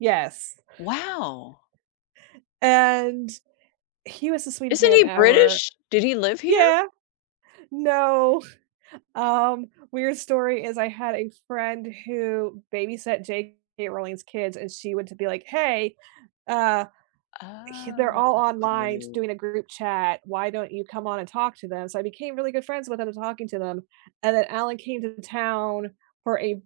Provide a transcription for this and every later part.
Yes Wow. and he was the sweetest Isn't man he ever. British? Did he live here? Yeah, no, um, weird story is, I had a friend who babysat J.K. Rowling's kids, and she went to be, like, "Hey, uh, he they're all online Oh. doing a group chat, why don't you come on and talk to them?" So I became really good friends with them, talking to them, and then Alan came to town for a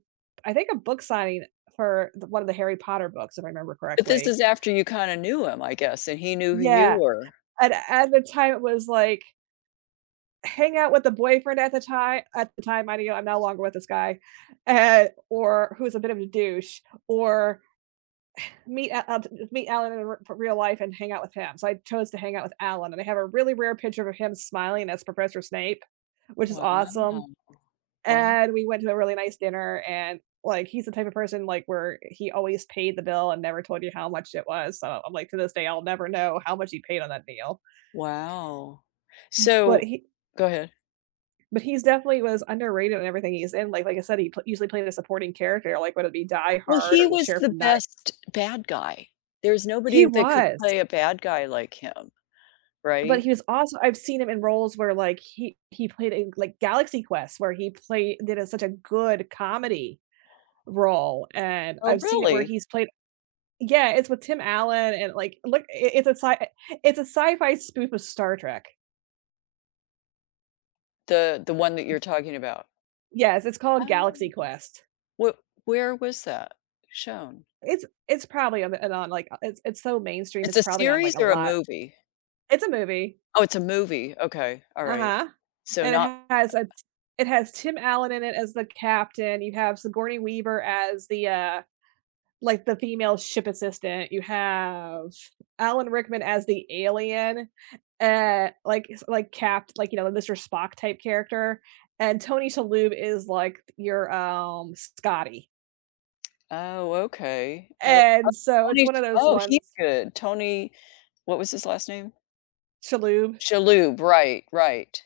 I think a book signing for the 1 of the Harry Potter books, if I remember But this correctly. is after you kinda knew him, I guess, and he knew who you Yeah, were. and at the time, it was like hang out with the boyfriend at the ti at the time, minding you, I'm no longer with this guy, and or who's a bit of a douche, or meet Al Al d uh, meet Alan in re for real life and hang out with him, so I chose to hang out with Alan, and I have a really rare picture of him smiling as Professor Snape, which is Wow, awesome, wo and we went to a really nice dinner and, like, he's the type of person, like, where he always paid the bill and never told you how much it was, so I'm like, to this day, I'll never know how much he paid on that meal. Wow, Mm But so he go ahead. but he's definitely was underrated in everything he's in, like like, I said, he pl usually played a supporting character, like, whether it be Die Well, Hard he or The was Sheriff the of Not best bad guy, there's He nobody that could was. play a bad guy like him, But right? he was also I've seen him in roles where, like, he he played in, like, Galaxy Quest, where he played did a such a good comedy role, and Oh, I've seen it where really? he's played Yeah, it's with Tim Allen and, like, look, i it's a si it's a sci-fi spoof of Star Trek. The the 1 that you're talking about? Yes, it's I called don't Galaxy know. Quest. What where was that shown? It's it's probably on the on the, like it's it's so mainstream, It's it's a probably on, series like, a or a lot movie? It's a movie. Oh, it's a movie, okay, all right. Uh-huh. So, And it not has a it has Tim Allen in it as the captain, you have Sigourney Weaver as the, uh, like, the female ship assistant, you have Alan Rickman as the alien, uh, like, s like, capt like, you know, the Mr. Spock type character, and Tony Shalhoub is, like, your, um, Scotty. Oh, okay. Oh, And [unintelligible] so, it's Tony's 1 of those Oh, he's ones good, Tony what was his last name? Shalhoub. Shalhoub, right, right.